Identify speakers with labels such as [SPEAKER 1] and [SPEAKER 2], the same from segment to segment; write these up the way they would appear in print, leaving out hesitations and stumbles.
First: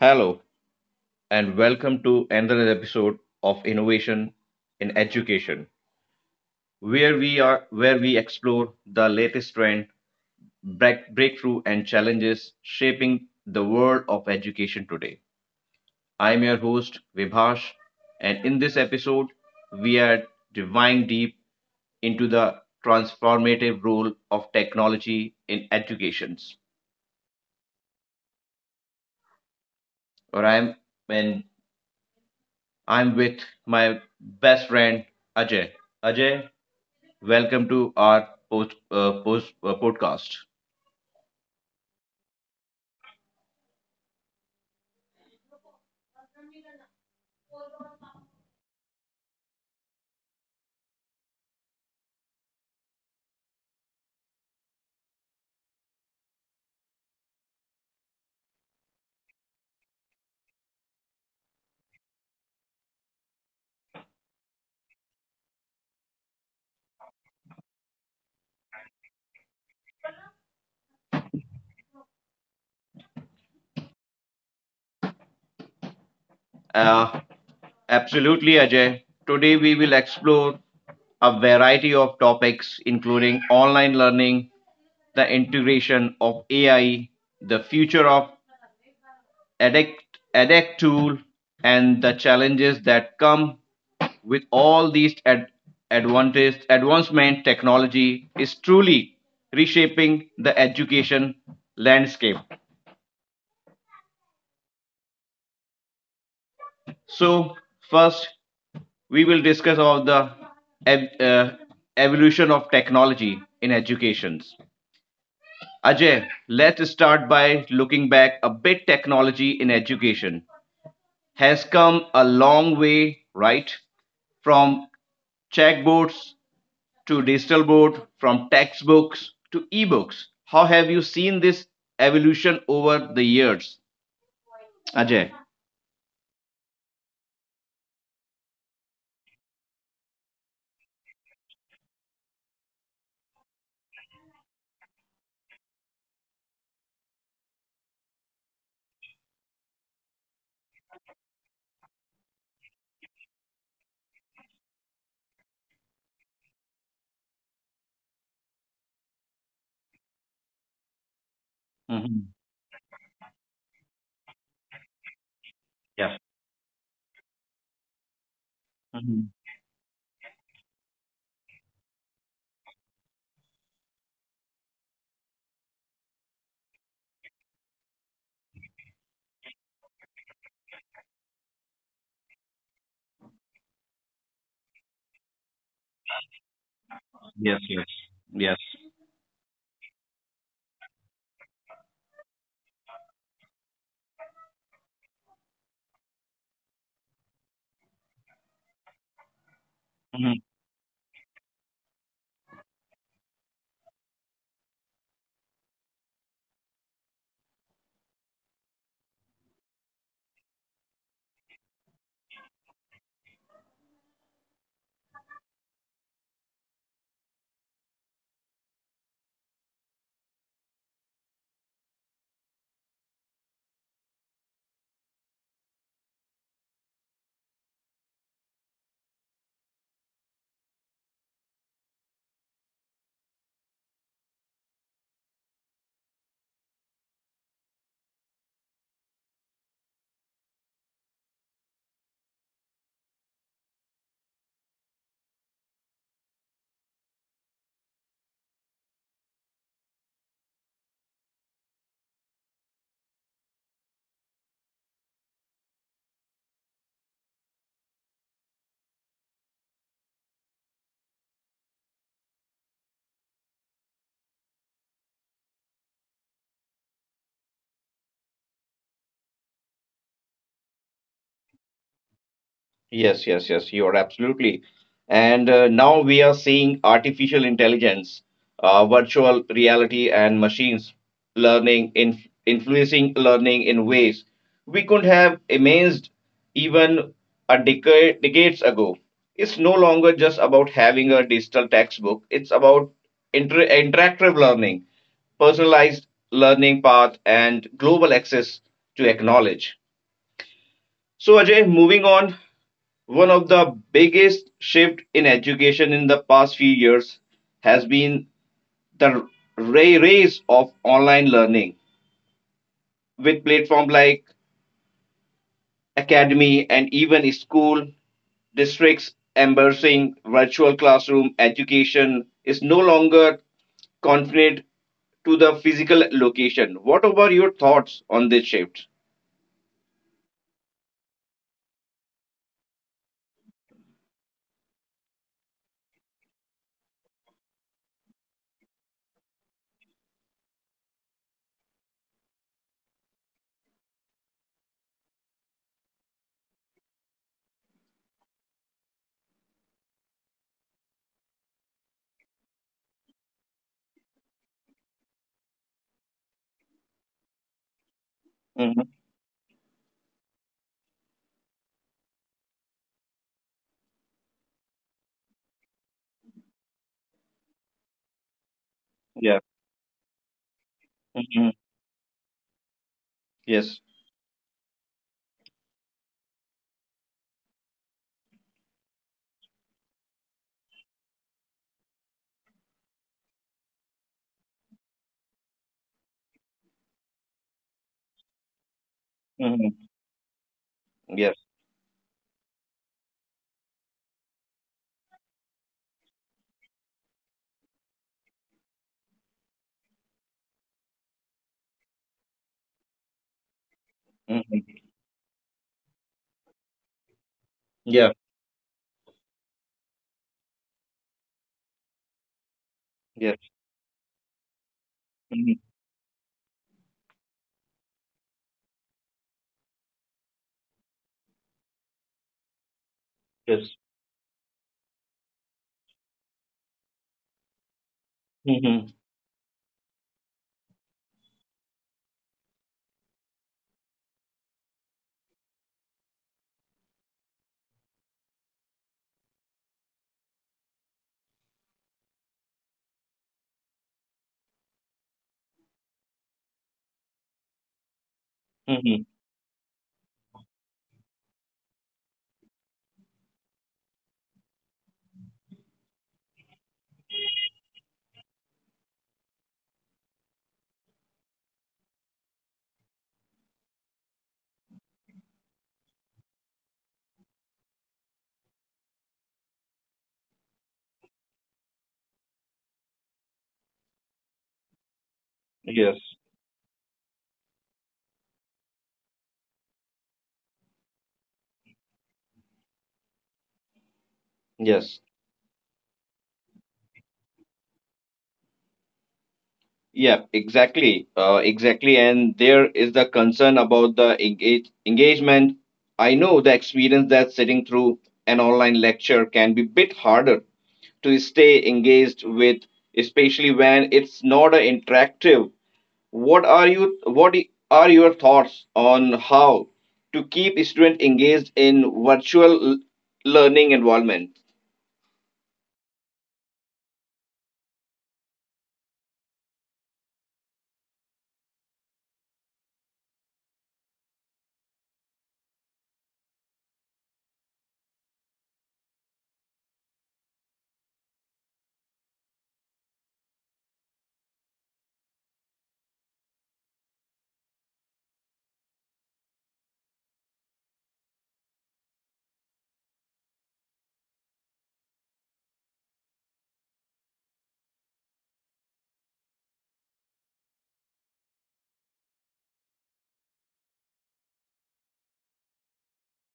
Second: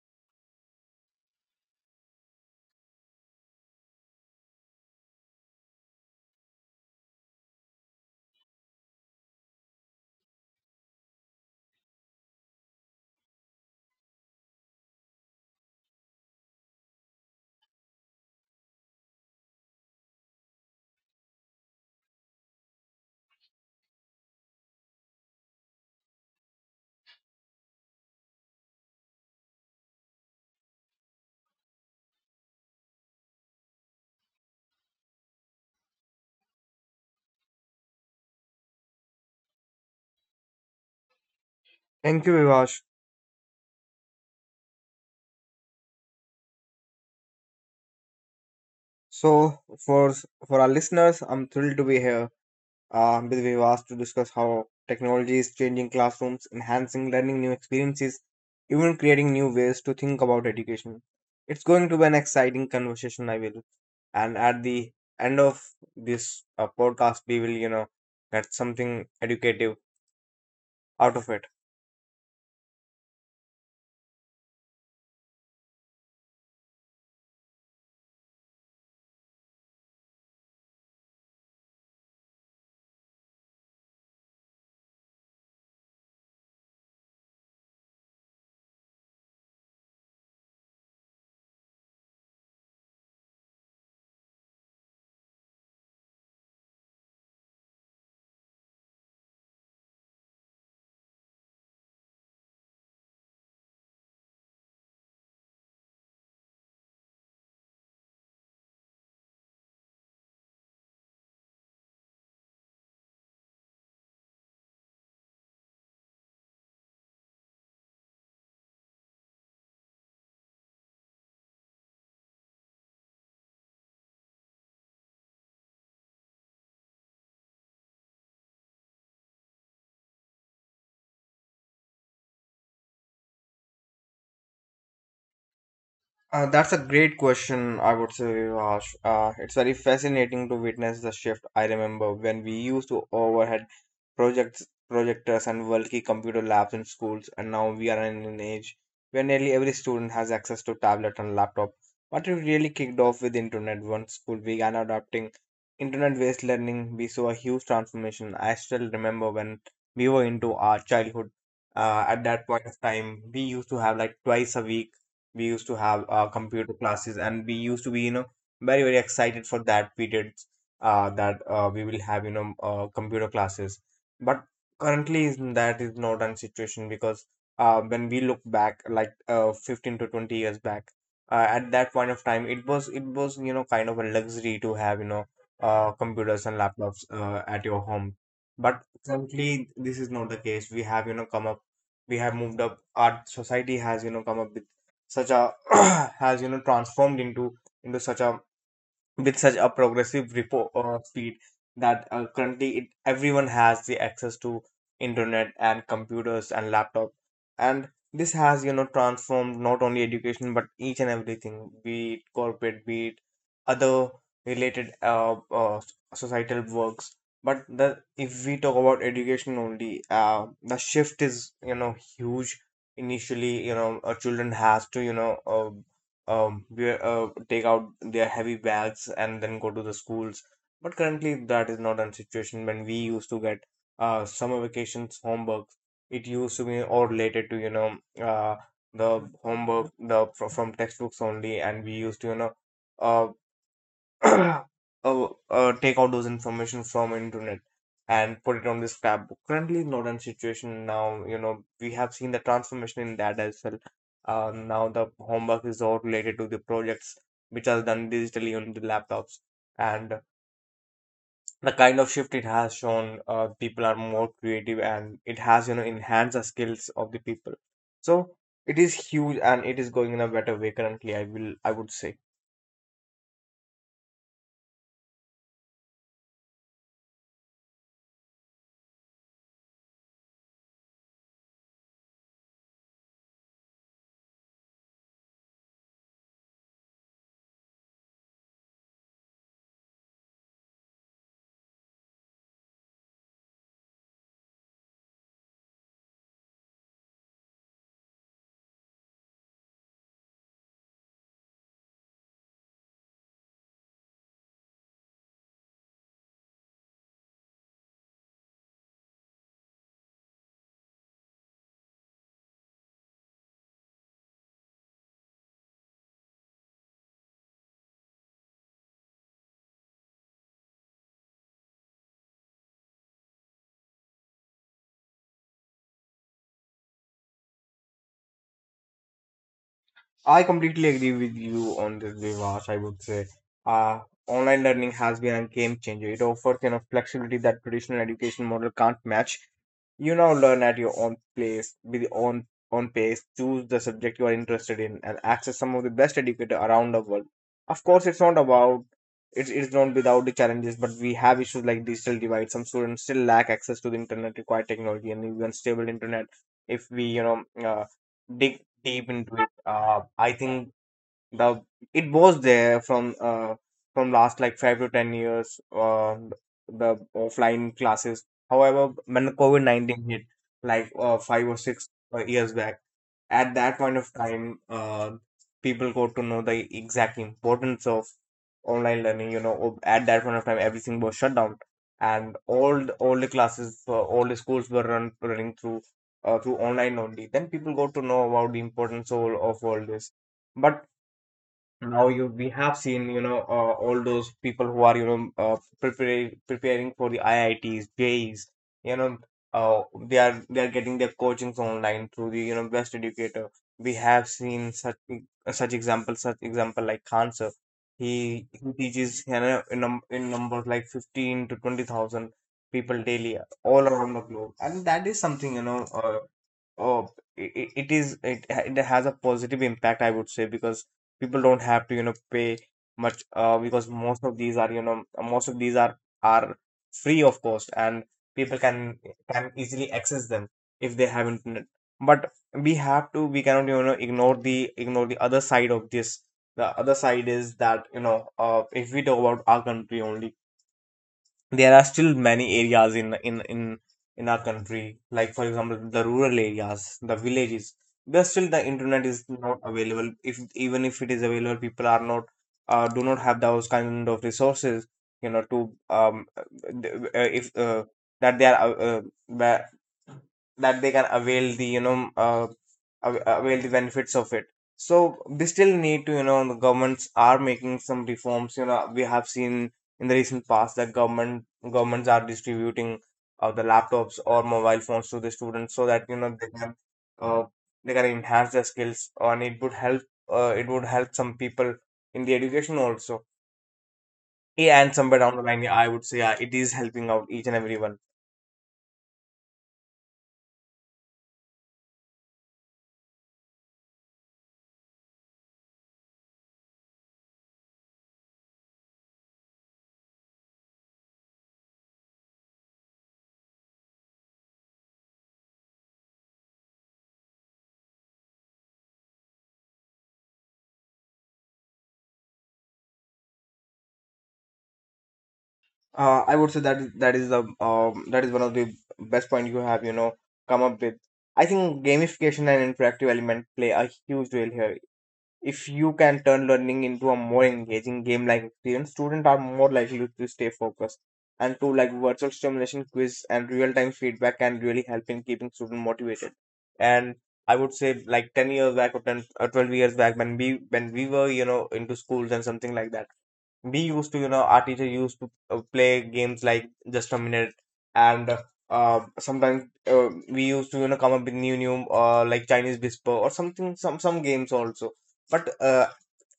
[SPEAKER 1] Hello, and welcome to another episode of Innovation in Education, where we are where we explore the latest trend, breakthrough, and challenges shaping the world of education today. I'm your host Vibhash, and in this episode, we are diving deep into the transformative role of technology in educations. Or I'm and I'm with my best friend Ajay. Ajay, welcome to our post, post podcast.
[SPEAKER 2] Thank you, Vivash. So, for for our listeners, I'm thrilled to be here with Vivash to discuss how technology is changing classrooms, enhancing learning new experiences, even creating new ways to think about education. It's going to be an exciting conversation, I will. And at the end of this podcast, we will, get something educative out of it.
[SPEAKER 1] Uh, Absolutely, Ajay. Today we will explore a variety of topics, including online learning, the integration of AI, the future of edX edX tool, and the challenges that come with all these advancement technology is truly reshaping the education landscape. So first, we will discuss about the ev- uh, evolution of technology in educations. Ajay, let's start by looking back a bit. Technology in education has come a long way, right? From checkbooks to digital board, from textbooks to ebooks. How have you seen this evolution over the years, Ajay?
[SPEAKER 2] That's a great question, I would say, Vivash. It's very fascinating to witness the shift. I remember when we used to projects, projectors and bulky computer labs in schools, and now we are in an age where nearly every student has access to tablet and laptop. But it really kicked off with internet. Once school began adopting internet-based learning, we saw a huge transformation. I still remember when we were into our childhood. At
[SPEAKER 1] hmm
[SPEAKER 2] that point of time, we used to have like twice a week we used to have
[SPEAKER 1] Yes.
[SPEAKER 2] computer classes and we used to be, very very
[SPEAKER 1] Mhm.
[SPEAKER 2] excited for that period that we will have computer classes, but that is not a situation because when we look back like 15 to 20 years back, at that point of time it was , kind of a luxury to have computers and
[SPEAKER 1] Yes.
[SPEAKER 2] laptops at your
[SPEAKER 1] Yes.
[SPEAKER 2] home. But currently this is not the case. We have, come up, we have moved up. Our society has, come up with such a has, transformed into such a with such
[SPEAKER 1] Yes.
[SPEAKER 2] a progressive repo speed that currently everyone has the access to internet and computers and laptop, and this has, transformed not only education but each and everything, be it corporate, be it other related societal works. But the if we talk about education only, the shift is, huge. Initially, children has to take out their heavy bags and then go to the schools. But currently, that is not a situation. When we used to get summer vacations homework, it used to be all related to, you know, uh, the homework the fro- from textbooks only, and we used to, you know, uh, uh, take out those information from internet and put it on this tab. Currently, modern situation now, you know, we have seen the transformation in that as well. Now the homework is all related to the projects which are done digitally on the laptops, and the kind of shift it has shown. People are more creative, and it has, enhanced the skills of the people. So it is huge, and it is going in a better way currently. I would say.
[SPEAKER 1] Yes, yes, you are absolutely. And now we are seeing artificial intelligence, virtual reality, and machines learning in influencing learning in ways we could have imagined even a decades ago. It's no longer just about having a digital textbook. It's about interactive learning, personalized learning path, and global access to acknowledge. So Ajay, moving on, one of the biggest shift in education in the past few years has been the rise of online learning with platforms like academy and even school districts embracing virtual classroom education is no longer confined to the physical location. What about your thoughts on this shift?
[SPEAKER 2] I completely agree with you on this, Vivash. I would say uh, online learning has been a game changer. It offers enough flexibility that traditional education model can't match. You now learn at your own place, with your own pace, choose the subject you are interested in, and access some of the best educator around the world. Of course, it's not without the challenges, but we have issues like digital divide. Some students still lack access to the internet, required technology, and even stable internet. If we dig
[SPEAKER 1] hmm
[SPEAKER 2] deep into it. I think the it was there from last like 5 to 10 years, the offline classes. However,
[SPEAKER 1] Yeah.
[SPEAKER 2] when the covid-19 hit, like
[SPEAKER 1] hmm
[SPEAKER 2] five or six years back,
[SPEAKER 1] Yes.
[SPEAKER 2] at that point of time, people got to know the exact importance of online learning. At that point of time everything was shut down, and all the classes, all the schools were running through through online only. Then people got to know about the importance
[SPEAKER 1] hmm
[SPEAKER 2] of all this. But
[SPEAKER 1] Yes.
[SPEAKER 2] now you we have seen, all those people who are preparing for the IITs, JEEs, you know uh, they are getting their coachings online through the best educator. We have
[SPEAKER 1] hmm
[SPEAKER 2] seen such example like Khan sir.
[SPEAKER 1] Yeah.
[SPEAKER 2] He teaches, in numbers like 15 to 20,000 people
[SPEAKER 1] Yes.
[SPEAKER 2] daily all around the globe, and that is
[SPEAKER 1] hmm
[SPEAKER 2] something, you know. Oh, it, it has a positive impact, I would say, because people don't have to, you know, pay much
[SPEAKER 1] Yes.
[SPEAKER 2] because most of these are are free of cost, and people can easily access them if they have internet. But we cannot, you know, ignore the other side of this. The other side is that, you know, if we talk about our country only, there are still many areas in in our country, like for example the rural areas, the villages, where still the
[SPEAKER 1] hmm
[SPEAKER 2] internet is not available. If even if it is available, people are not do not have those kind of resources, you know, to um uh, th- if that they are where- that they can avail the, you know, avail the benefits of it. So we still need to, you know, the governments are making some reforms. You know, we have seen in the recent past that governments are distributing the laptops or mobile phones to the
[SPEAKER 1] Yes,
[SPEAKER 2] students, so that you know uh, they can enhance their skills, and it would help, it would help some people in the education also, yeah.
[SPEAKER 1] yes,
[SPEAKER 2] And somewhere down the line, yeah, I would say, yeah, it is helping out each and everyone.
[SPEAKER 1] yeah, exactly. And there is the concern about the engagement. I know the experience that sitting through an online lecture can be bit harder to stay engaged with, especially when it's not a interactive. What are your thoughts on how to keep student engaged in virtual learning environment?
[SPEAKER 2] I would say that is the that is one of the best point you have, you know, come up with. I think gamification and interactive element play a huge role here. If you can turn learning into a more engaging game-like experience, students are more likely to stay focused. And two, like virtual stimulation quiz and real-time feedback can really help in keeping students motivated. And I would say like 10 years back, or 10 or 12 years back, when we were, you know, into schools and something like that, we used to, you know, our teacher used to play games like just a minute, and sometimes we used to, you know, come up with new like chinese whisper or something, some games also. But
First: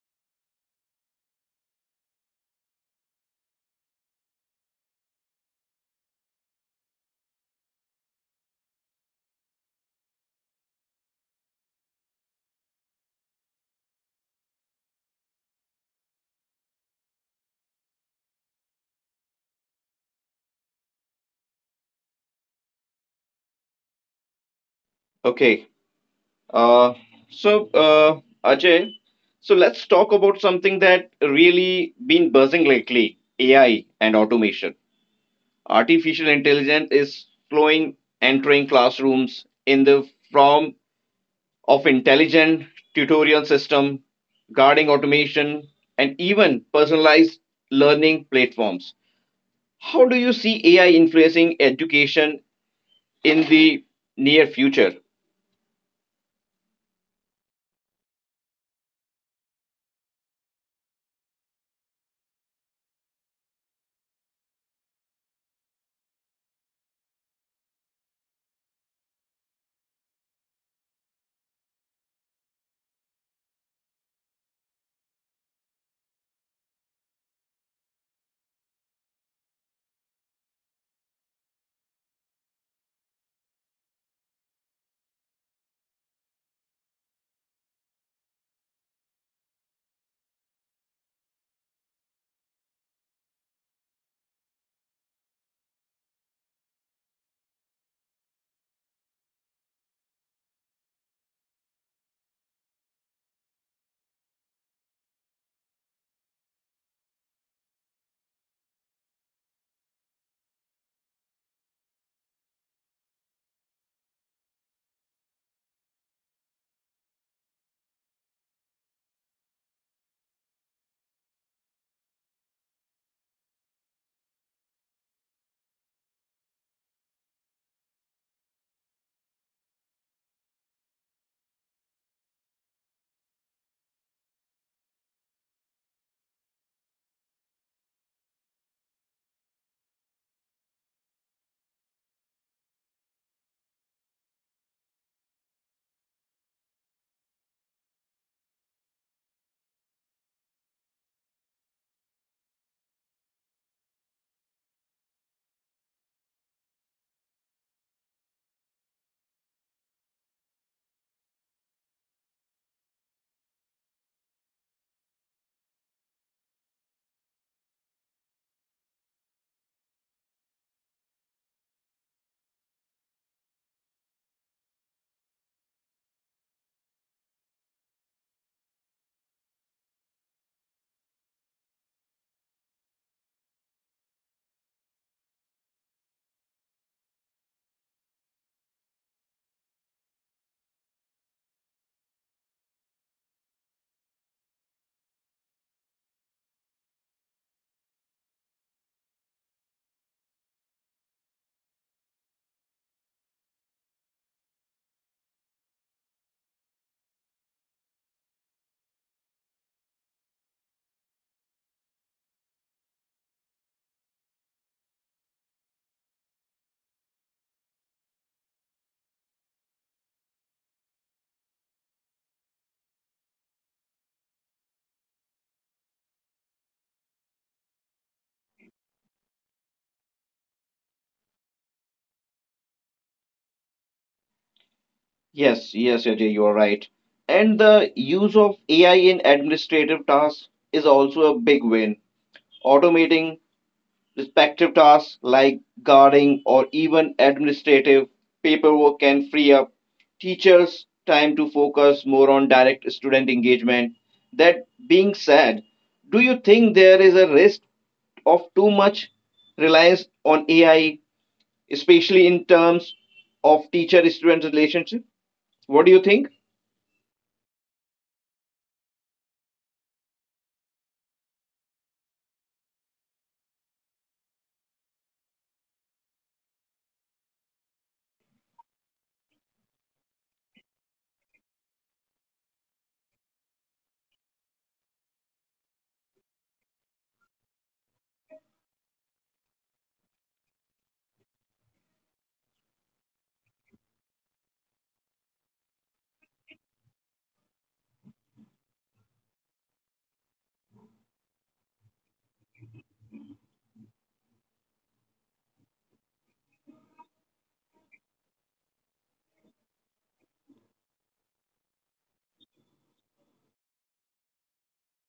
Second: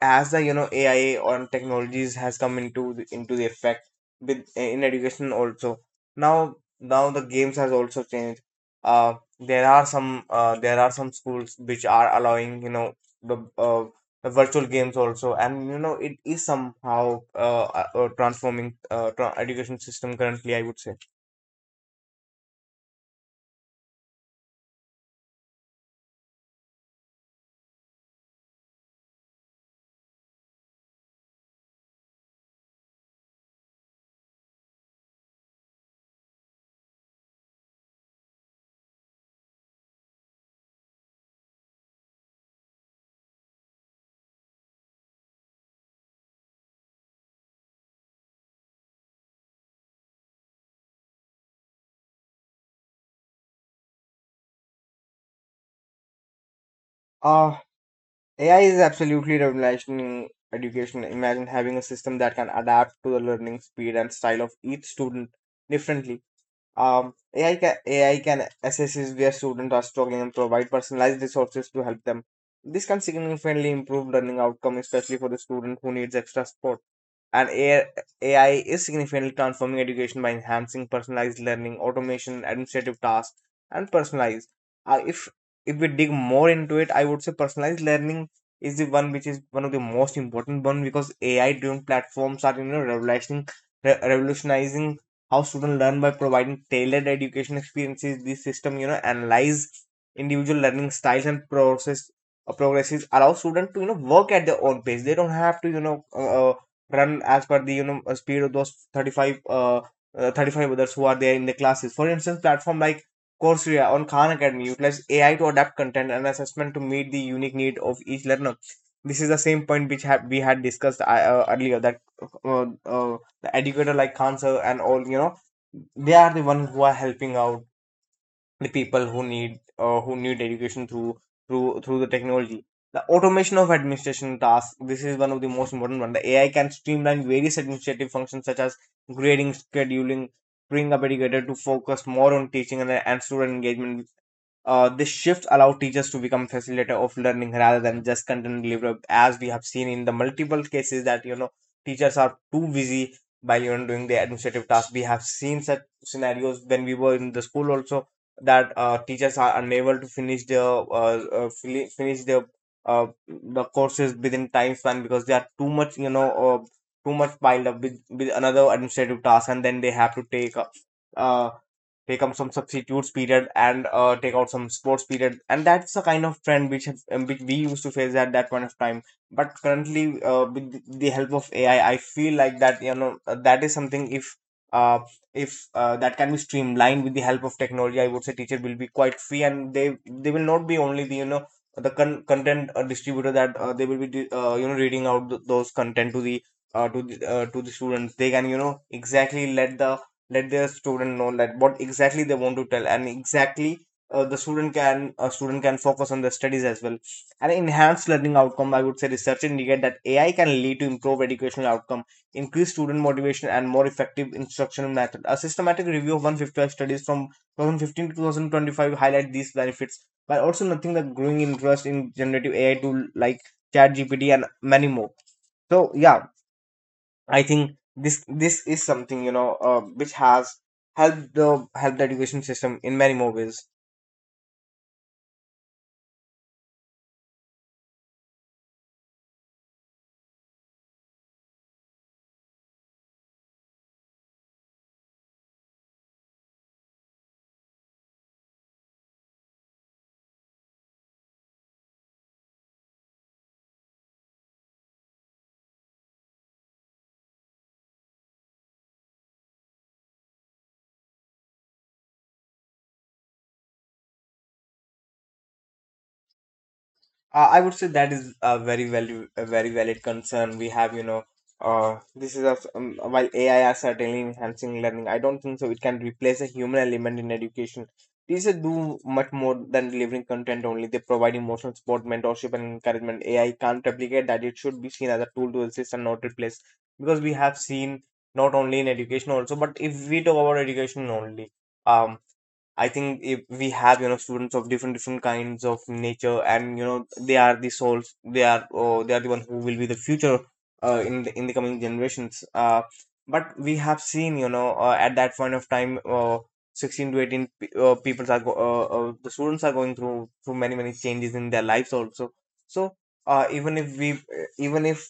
[SPEAKER 2] as the, you know, AI on technologies has come into the effect with, in education also, now the games has also changed. uh, there are some there are some schools which are allowing, you know, the virtual games also, and you know it is somehow transforming education system currently, I would say.
[SPEAKER 1] Okay, Uh, Ajay, so let's talk about something that really been buzzing lately, AI and automation. Artificial intelligence is slowing entering classrooms in the form of intelligent tutorial system, guarding automation, and even personalized learning platforms. How do you see AI influencing education in the near future?
[SPEAKER 2] uh AI is absolutely revolutionizing education. Imagine having a system that can adapt to the learning speed and style of each student differently. AI can assess where students are struggling and provide personalized resources to help them. This can significantly improve learning outcome, especially for the student who needs extra support. And AI, AI is significantly transforming education by enhancing personalized learning, automation, administrative tasks, and personalized. Uh, if if we dig more into it, I would say personalized learning is the one which is one of the most important one, because AI driven platforms are, you know, revolutionizing how students learn by providing tailored education experiences. This system, you know, analyze individual learning styles and process progresses, allow students to, you know, work at their own pace. They don't have to, you know, run as per the, you know, speed of those 35 others who are there in the classes. For instance, platform like Coursera on Khan Academy utilize AI to adapt content and assessment to meet the unique need of each learner. This is the same point we had discussed earlier, that uh, uh, educator like Khan sir and all, you know, they are the ones who are helping out the people who need education through the technology. The automation of administration tasks. This is one of the most important one. The AI can streamline various administrative functions such as grading, scheduling, freeing up educator to focus more on teaching and student engagement. This shift allowed teachers to become facilitator of learning rather than just content deliverer, as we have seen in the multiple cases that you know teachers are too busy while you know doing the administrative task. We have seen such scenarios when we were in the school also that teachers are unable to finish their finish their the courses within time span because they are too much too much piled up with another administrative task, and then they have to take uh, take up some substitutes period and take out some sports period. And that's the kind of trend which we used to face at that point of time. But currently, with the help of ai I feel like that that is something if uh, if that can be streamlined with the help of technology. I would say teacher will be quite free, and they will not be only the the content distributor, that they will be you know reading out those content to the to the students. They can you know exactly let the let their student know like what exactly they want to tell. And exactly the student can a student can focus on their studies as well. And enhanced learning outcome, I would say research indicate that ai can lead to improved educational outcome, increased student motivation and more effective instructional method. A systematic review of 155 studies from 2015 to 2025 highlight these benefits while also nothing the growing interest in generative ai tool like chat gpt and many more. So yeah, I think this is something you know which has helped the education system in many more ways.
[SPEAKER 1] Yes, yes, Ajay, you are right. And the use of AI in administrative tasks is also a big win. Automating respective tasks like guarding or even administrative paperwork can free up teachers' time to focus more on direct student engagement. That being said, do you think there is a risk of too much reliance on AI, especially in terms of teacher-student relationship? What do you think?
[SPEAKER 2] I would say that is a very valid concern we have. You know, this is a s- while AI are certainly enhancing learning, I don't think so it can replace a human element in education. Teachers do much more than delivering content only. They provide emotional support, mentorship, and encouragement. AI can't replicate that. It should be seen as a tool to assist and not replace. Because we have seen not only in education also, but if we talk about education only, um. I think if we have you know students of different different kinds of nature, and you know they are the souls, they are oh, they are the one who will be the future in the coming generations. But we have seen you know at that point of time, 16 to 18 people are the students are going through many many changes in their lives also. So uh, even if we even if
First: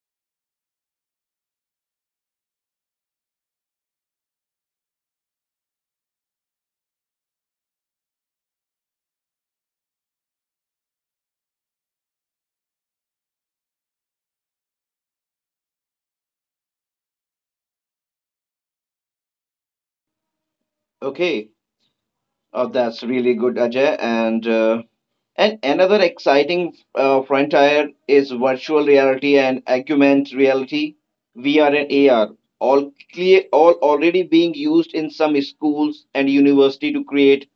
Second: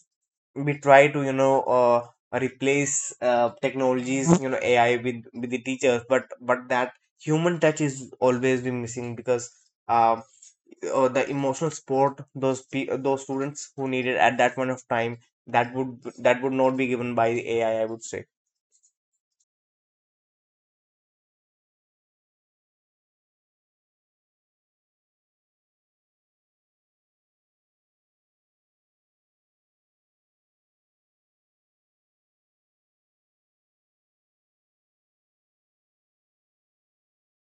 [SPEAKER 2] we try to you know replace technologies you know AI with the teachers, but that human touch is always be missing because uh, the emotional support, those those students who need it at that point of time, that would not be given by the AI, I would say.
[SPEAKER 1] Okay, that's really good, Ajay. And another exciting frontier is virtual reality and augmented reality, VR and AR, all already being used in some schools and university to create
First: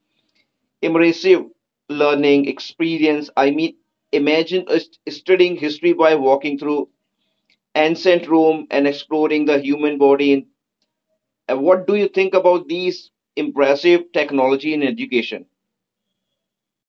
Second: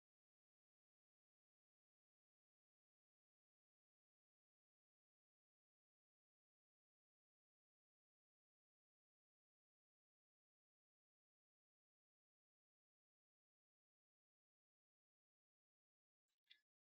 [SPEAKER 1] immersive learning experience. I mean, imagine us studying history by walking through ancient Rome and exploring the human body. And what do you think about these impressive technology in education?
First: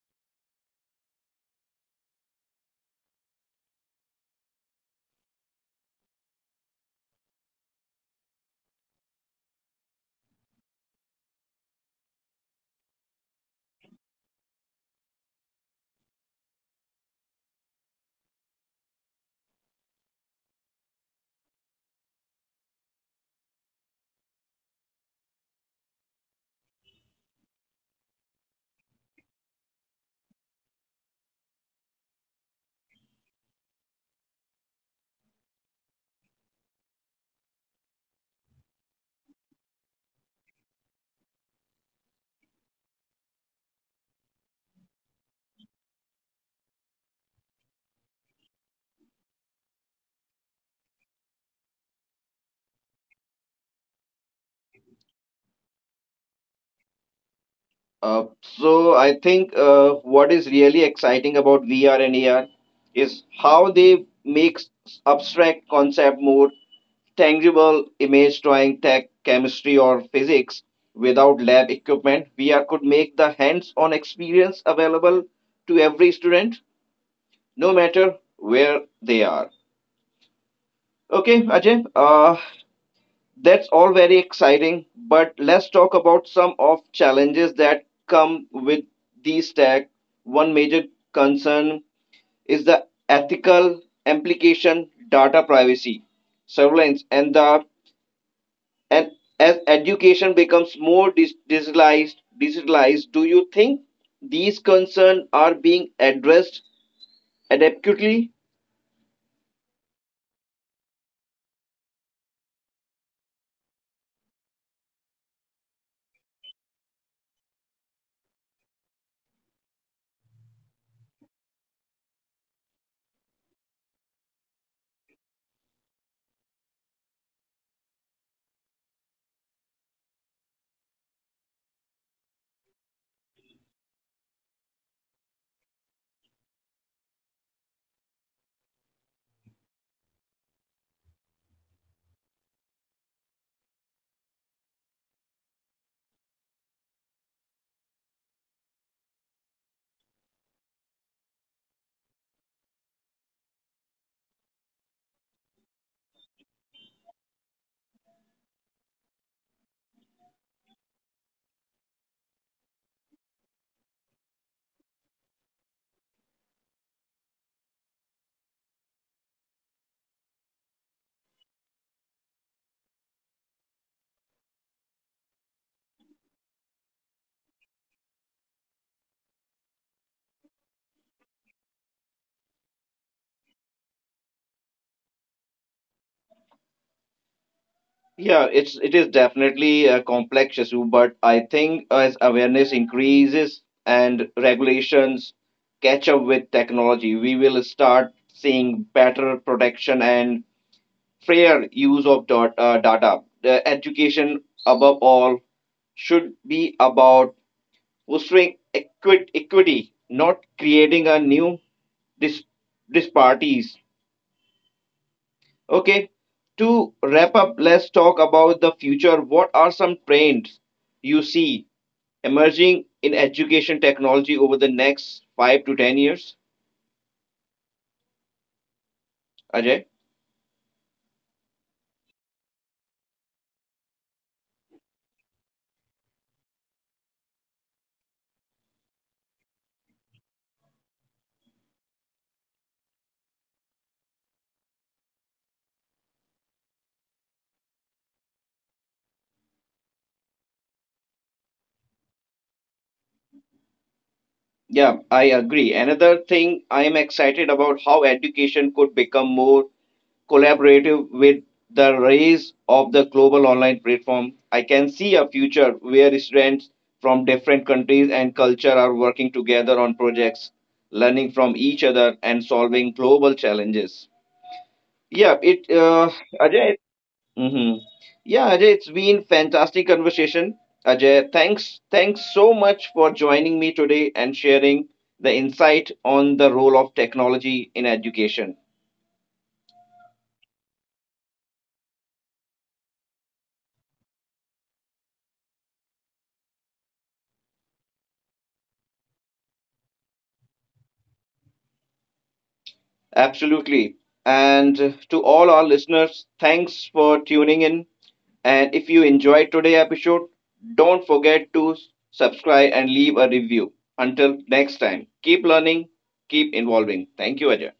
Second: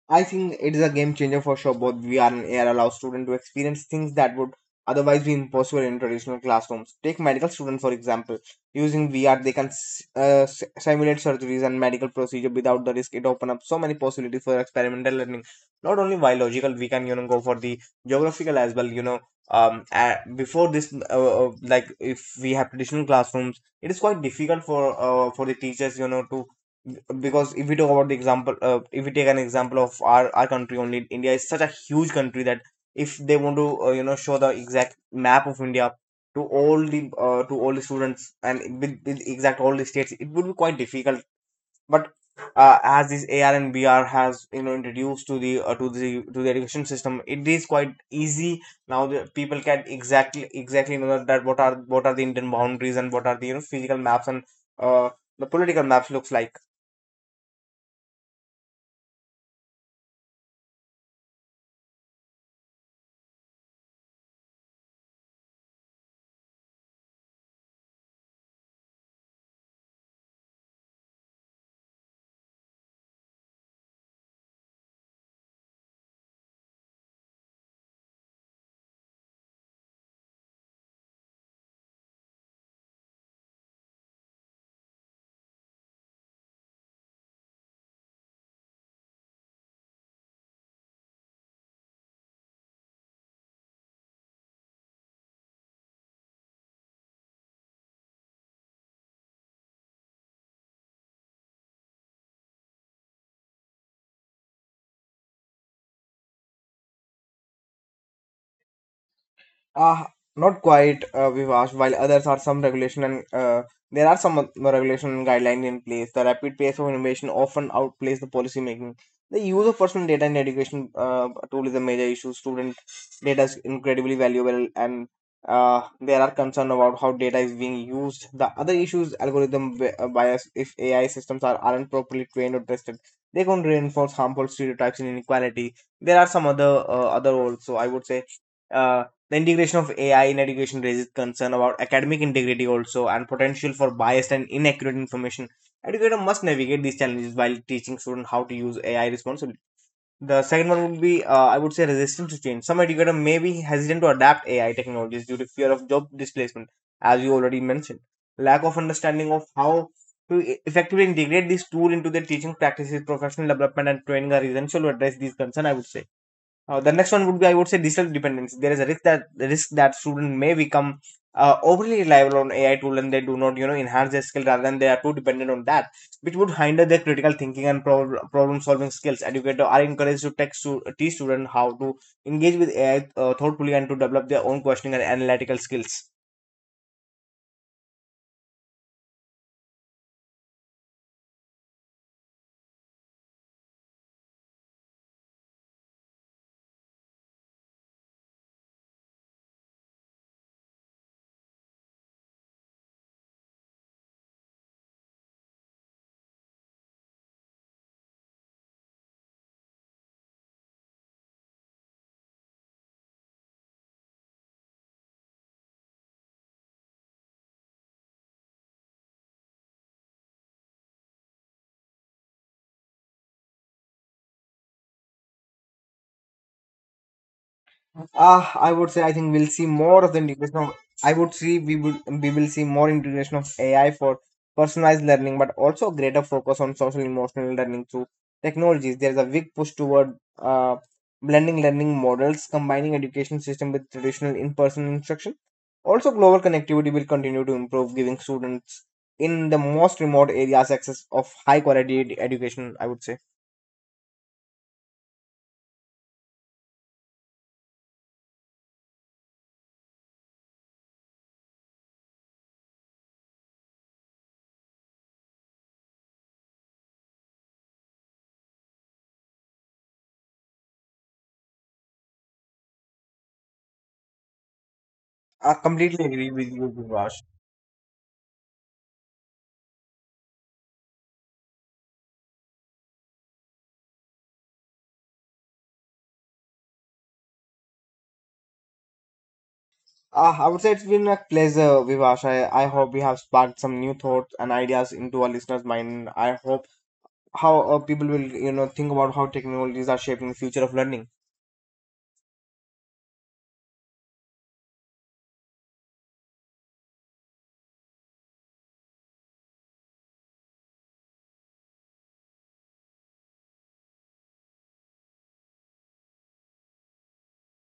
[SPEAKER 2] I think it is a game changer for sure. Both VR and AR allow students to experience things that would otherwise be impossible in traditional classrooms. Take medical students, for example. Using VR, they can simulate surgeries and medical procedure without the risk. It opens up so many possibilities for experimental learning. Not only biological, we can you know go for the geographical as well. You know, before this, like if we have traditional classrooms, it is quite difficult for the teachers, you know, to because if we talk about the example if we take an example of our country only, india is such a huge country that if they want to you know show the exact map of india to all the students, and with exact all the states, it would be quite difficult. But as this ar and br has you know introduced to the to the education system, it is quite easy now. The people can exactly know that what are the indian boundaries and what are the you know physical maps and uh, the political maps looks like.
[SPEAKER 1] So I think what is really exciting about VR and AR is how they make abstract concept more tangible. Image drawing, tech, chemistry, or physics without lab equipment, VR could make the hands-on experience available to every student, no matter where they are. Okay, Ajay. That's all very exciting, but let's talk about some of challenges that come with these tech. One major concern is the ethical implication, data privacy, surveillance, and as education becomes more digitalized, digitalized, do you think these concerns are being addressed adequately?
[SPEAKER 2] Uh, Not quite, Vivash, while others are some regulation and there are some regulation and guidelines in place. The rapid pace of innovation often outplays the policy making. The use of personal data in education tool is a major issue. Student data is incredibly valuable, and there are concerns about how data is being used. The other issues, algorithm bias, if AI systems are, aren't properly trained or tested, they can reinforce harmful stereotypes and inequality. There are some other other also, I would say. uh, the integration of AI in education raises concern about academic integrity also and potential for biased and inaccurate information. Educator must navigate these challenges while teaching students how to use AI responsibly. The second one would be, I would say, resistance to change. Some educators may be hesitant to adapt AI technologies due to fear of job displacement, as you already mentioned. Lack of understanding of how to effectively integrate this tool into their teaching practices, professional development, and training are essential to address these concerns, I would say. The next one would be, I would say, digital dependency. There is a risk that the risk that students may become overly reliable on AI tool, and they do not, you know, enhance their skill rather than they are too dependent on that, which would hinder their critical thinking and problem solving skills. Educators are encouraged to teach, teach students how to engage with AI thoughtfully and to develop their own questioning and analytical skills.
[SPEAKER 1] Yeah, it is definitely a complex issue, but I think as awareness increases and regulations catch up with technology, we will start seeing better protection and fair use of data. The education, above all, should be about fostering equity, not creating a new dis- disparities. Okay, to wrap up, let's talk about the future. What are some trends you see emerging in education technology over the next five to 10 years?
[SPEAKER 2] Ah, I would say I think we'll see
[SPEAKER 1] Ajay?
[SPEAKER 2] more of the integration of. I would see we will see more integration of AI for personalized learning, but also greater focus on social emotional learning through technologies. There is a big push toward blending learning models, combining education system with traditional in-person instruction. Also, global connectivity will continue to improve, giving students in the most remote areas access of high quality education, I would say.
[SPEAKER 1] Yeah, I agree. Another thing I am excited about how education could become more collaborative with the rise of the global online platform, I can see a future where students from different countries and culture are working together on projects, learning from each other and solving global challenges. Yeah,
[SPEAKER 2] I
[SPEAKER 1] it
[SPEAKER 2] completely agree with
[SPEAKER 1] Ajay.
[SPEAKER 2] you, Vivash.
[SPEAKER 1] Mm-hmm. Yeah, Ajay, it's been fantastic conversation. Ajay, thanks so much for joining me today and sharing the insight on the role of technology in education.
[SPEAKER 2] I would say it's been a pleasure, Vivash. I hope we have sparked some new thoughts and ideas into our listeners' mind. I hope how people will you know think about how technologies are shaping the future of learning.
[SPEAKER 1] Absolutely. And to all our listeners, thanks for tuning in. And if you enjoyed today's episode, don't forget to subscribe and leave a review. Until next time, keep learning, keep involving. Thank you, Ajay.